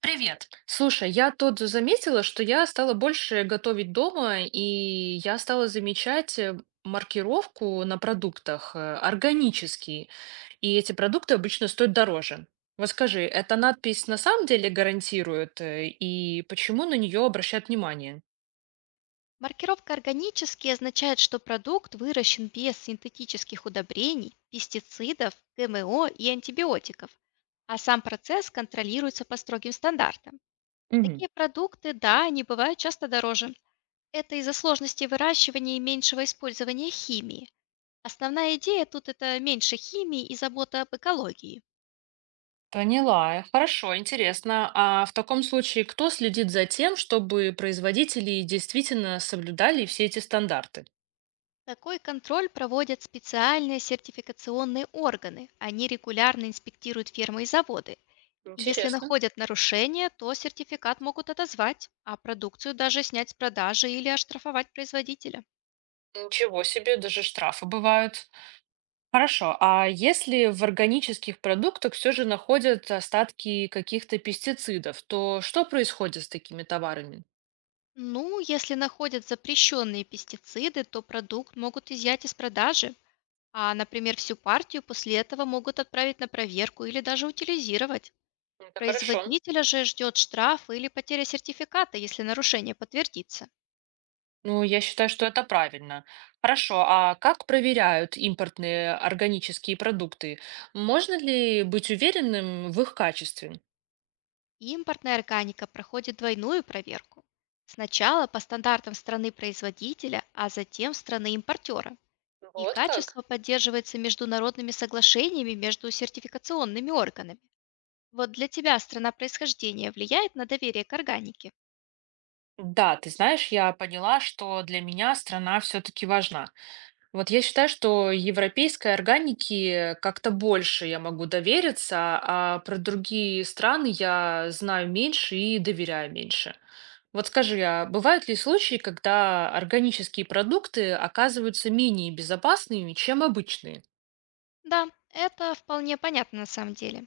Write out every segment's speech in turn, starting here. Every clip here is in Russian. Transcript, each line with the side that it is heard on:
right: Привет. Слушай, я тут заметила, что я стала больше готовить дома, и я стала замечать маркировку на продуктах органический. И эти продукты обычно стоят дороже. Вот скажи, эта надпись на самом деле гарантирует, и почему на нее обращают внимание?
left: Маркировка «органический» означает, что продукт выращен без синтетических удобрений, пестицидов, ГМО и антибиотиков, а сам процесс контролируется по строгим стандартам.
right: Мгм.
left: Такие продукты, да, они бывают часто дороже. Это из-за сложности выращивания и меньшего использования химии. Основная идея тут – это меньше химии и забота об экологии.
right: Поняла. Хорошо, интересно. А в таком случае кто следит за тем, чтобы производители действительно соблюдали все эти стандарты?
left: Такой контроль проводят специальные сертификационные органы. Они регулярно инспектируют фермы и заводы. И если
right: Интересно.
left: находят нарушение, то сертификат могут отозвать, а продукцию даже снять с продажи или оштрафовать производителя.
right: Ничего себе, даже штрафы бывают. Хорошо, а если в органических продуктах все же находят остатки каких-то пестицидов, то что происходит с такими товарами?
left: Ну, если находят запрещенные пестициды, то продукт могут изъять из продажи, а, например, всю партию после этого могут отправить на проверку или даже утилизировать.
right: Это хорошо.
left: Производителя же ждет штраф или потеря сертификата, если нарушение подтвердится.
right: Ну, я считаю, что это правильно. Хорошо, а как проверяют импортные органические продукты? Можно ли быть уверенным в их качестве?
left: Импортная органика проходит двойную проверку. Сначала по стандартам страны производителя, а затем страны импортера. И
right: Вот как?
left: качество поддерживается международными соглашениями между сертификационными органами. Вот для тебя страна происхождения влияет на доверие к органике.
right: Да, ты знаешь, я поняла, что для меня страна все-таки важна. Вот я считаю, что европейской органике как-то больше я могу довериться, а про другие страны я знаю меньше и доверяю меньше. Вот скажи, а бывают ли случаи, когда органические продукты оказываются менее безопасными, чем обычные?
left: Да, это вполне понятно на самом деле.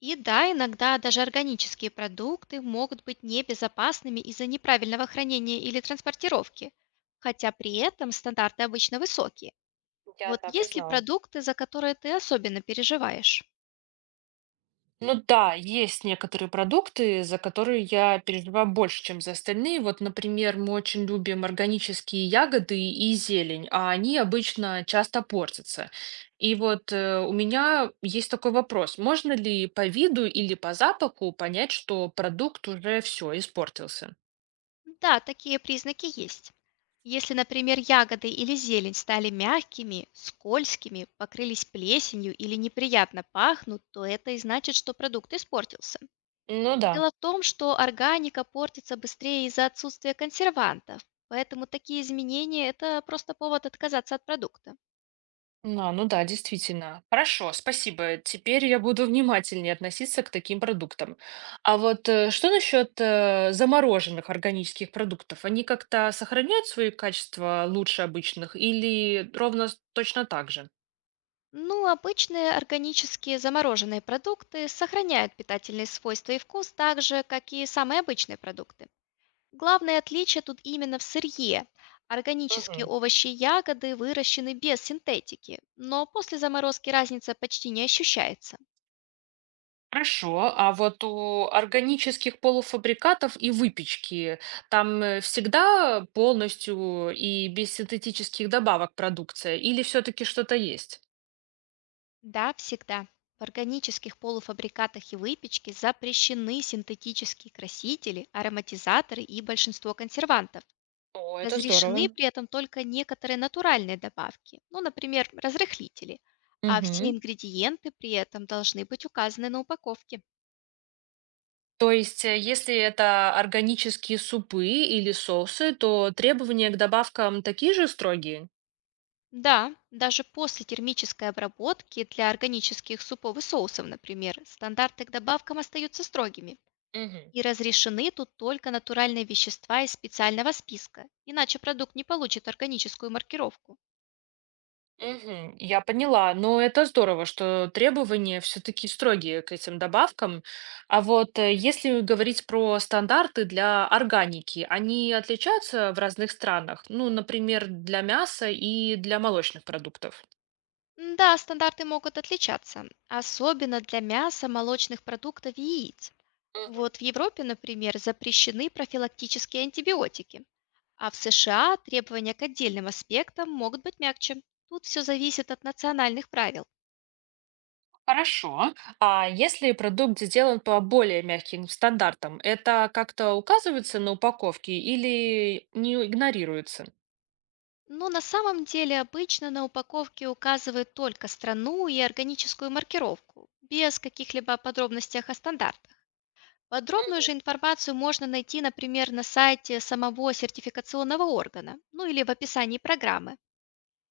left: И да, иногда даже органические продукты могут быть небезопасными из-за неправильного хранения или транспортировки, хотя при этом стандарты обычно высокие.
right: Я
left: Вот
right: так и
left: есть ли
right: знала.
left: продукты, за которые ты особенно переживаешь?
right: Ну да, есть некоторые продукты, за которые я переживаю больше, чем за остальные. Вот, например, мы очень любим органические ягоды и зелень, а они обычно часто портятся. И вот у меня есть такой вопрос. Можно ли по виду или по запаху понять, что продукт уже все испортился?
left: Да, такие признаки есть. Если, например, ягоды или зелень стали мягкими, скользкими, покрылись плесенью или неприятно пахнут, то это и значит, что продукт испортился.
right: Ну да.
left: Дело в том, что органика портится быстрее из-за отсутствия консервантов, поэтому такие изменения – это просто повод отказаться от продукта.
right: А, ну да, действительно. Хорошо, спасибо. Теперь я буду внимательнее относиться к таким продуктам. А вот что насчет замороженных органических продуктов? Они как-то сохраняют свои качества лучше обычных или ровно точно так же?
left: Ну, обычные органические замороженные продукты сохраняют питательные свойства и вкус так же, как и самые обычные продукты. Главное отличие тут именно в сырье. Органические
right: Мгм.
left: овощи и ягоды выращены без синтетики, но после заморозки разница почти не ощущается.
right: Хорошо. А вот у органических полуфабрикатов и выпечки там всегда полностью и без синтетических добавок продукция или все-таки что-то есть?
left: Да, всегда. В органических полуфабрикатах и выпечке запрещены синтетические красители, ароматизаторы и большинство консервантов.
right: О, это
left: Разрешены
right: здорово.
left: при этом только некоторые натуральные добавки, ну, например, разрыхлители, а все
right: Мгм.
left: ингредиенты при этом должны быть указаны на упаковке.
right: То есть, если это органические супы или соусы, то требования к добавкам такие же строгие?
left: Да, даже после термической обработки для органических супов и соусов, например, стандарты к добавкам остаются строгими.
right: Мгм.
left: И разрешены тут только натуральные вещества из специального списка, иначе продукт не получит органическую маркировку.
right: Мгм, я поняла. Но это здорово, что требования все-таки строгие к этим добавкам. А вот если говорить про стандарты для органики, они отличаются в разных странах? Ну, например, для мяса и для молочных продуктов.
left: Да, стандарты могут отличаться, особенно для мяса, молочных продуктов и яиц. Вот в Европе, например, запрещены профилактические антибиотики, а в США требования к отдельным аспектам могут быть мягче. Тут все зависит от национальных правил.
right: Хорошо. А если продукт сделан по более мягким стандартам, это как-то указывается на упаковке или не игнорируется?
left: Но на самом деле, обычно на упаковке указывают только страну и органическую маркировку, без каких-либо подробностях о стандартах. Подробную же информацию можно найти, например, на сайте самого сертификационного органа, ну или в описании программы.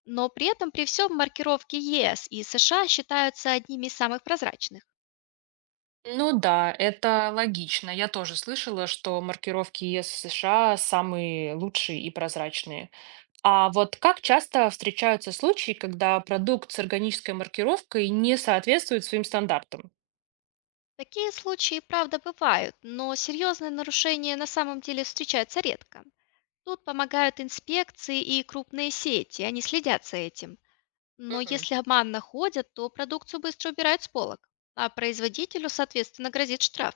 left: Но при этом при всем маркировки ЕС и США считаются одними из самых прозрачных.
right: Ну да, это логично. Я тоже слышала, что маркировки ЕС США самые лучшие и прозрачные. А вот как часто встречаются случаи, когда продукт с органической маркировкой не соответствует своим стандартам?
left: Такие случаи, правда, бывают, но серьезные нарушения на самом деле встречаются редко. Тут помогают инспекции и крупные сети, они следят за этим. Но
right: Мгм.
left: если обман находят, то продукцию быстро убирают с полок, а производителю, соответственно, грозит штраф.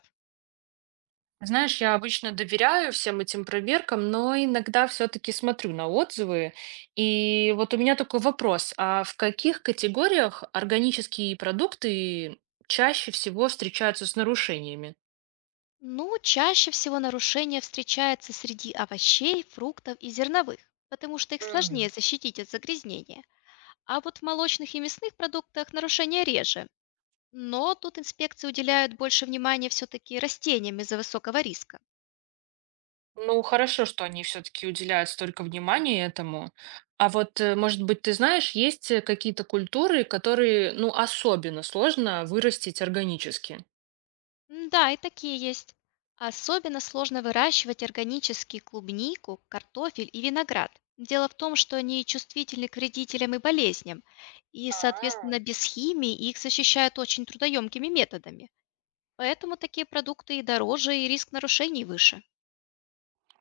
right: Знаешь, я обычно доверяю всем этим проверкам, но иногда все-таки смотрю на отзывы. И вот у меня такой вопрос, а в каких категориях органические продукты чаще всего встречаются с нарушениями?
left: Ну, чаще всего нарушение встречается среди овощей, фруктов и зерновых, потому что их
right: Мгм.
left: сложнее защитить от загрязнения. А вот в молочных и мясных продуктах нарушения реже. Но тут инспекции уделяют больше внимания все-таки растениям из-за высокого риска.
right: Ну, хорошо, что они все-таки уделяют столько внимания этому. А вот, может быть, ты знаешь, есть какие-то культуры, которые, ну, особенно сложно вырастить органически?
left: Да, и такие есть. Особенно сложно выращивать органические клубнику, картофель и виноград. Дело в том, что они чувствительны к вредителям и болезням, и, соответственно,
right: А.
left: без химии их защищают очень трудоемкими методами. Поэтому такие продукты и дороже, и риск нарушений выше.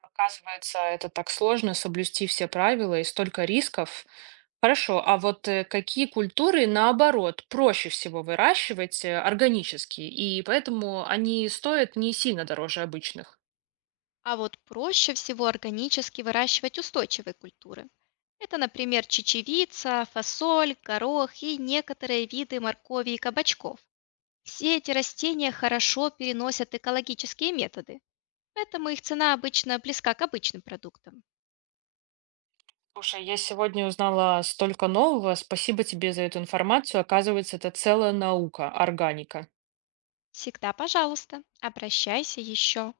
right: Оказывается, это так сложно соблюсти все правила и столько рисков. Хорошо, а вот какие культуры, наоборот, проще всего выращивать органически, и поэтому они стоят не сильно дороже обычных?
left: А вот проще всего органически выращивать устойчивые культуры. Это, например, чечевица, фасоль, горох и некоторые виды моркови и кабачков. Все эти растения хорошо переносят экологические методы, поэтому их цена обычно близка к обычным продуктам.
right: Слушай, я сегодня узнала столько нового. Спасибо тебе за эту информацию. Оказывается, это целая наука, органика.
left: Всегда, пожалуйста, обращайся еще.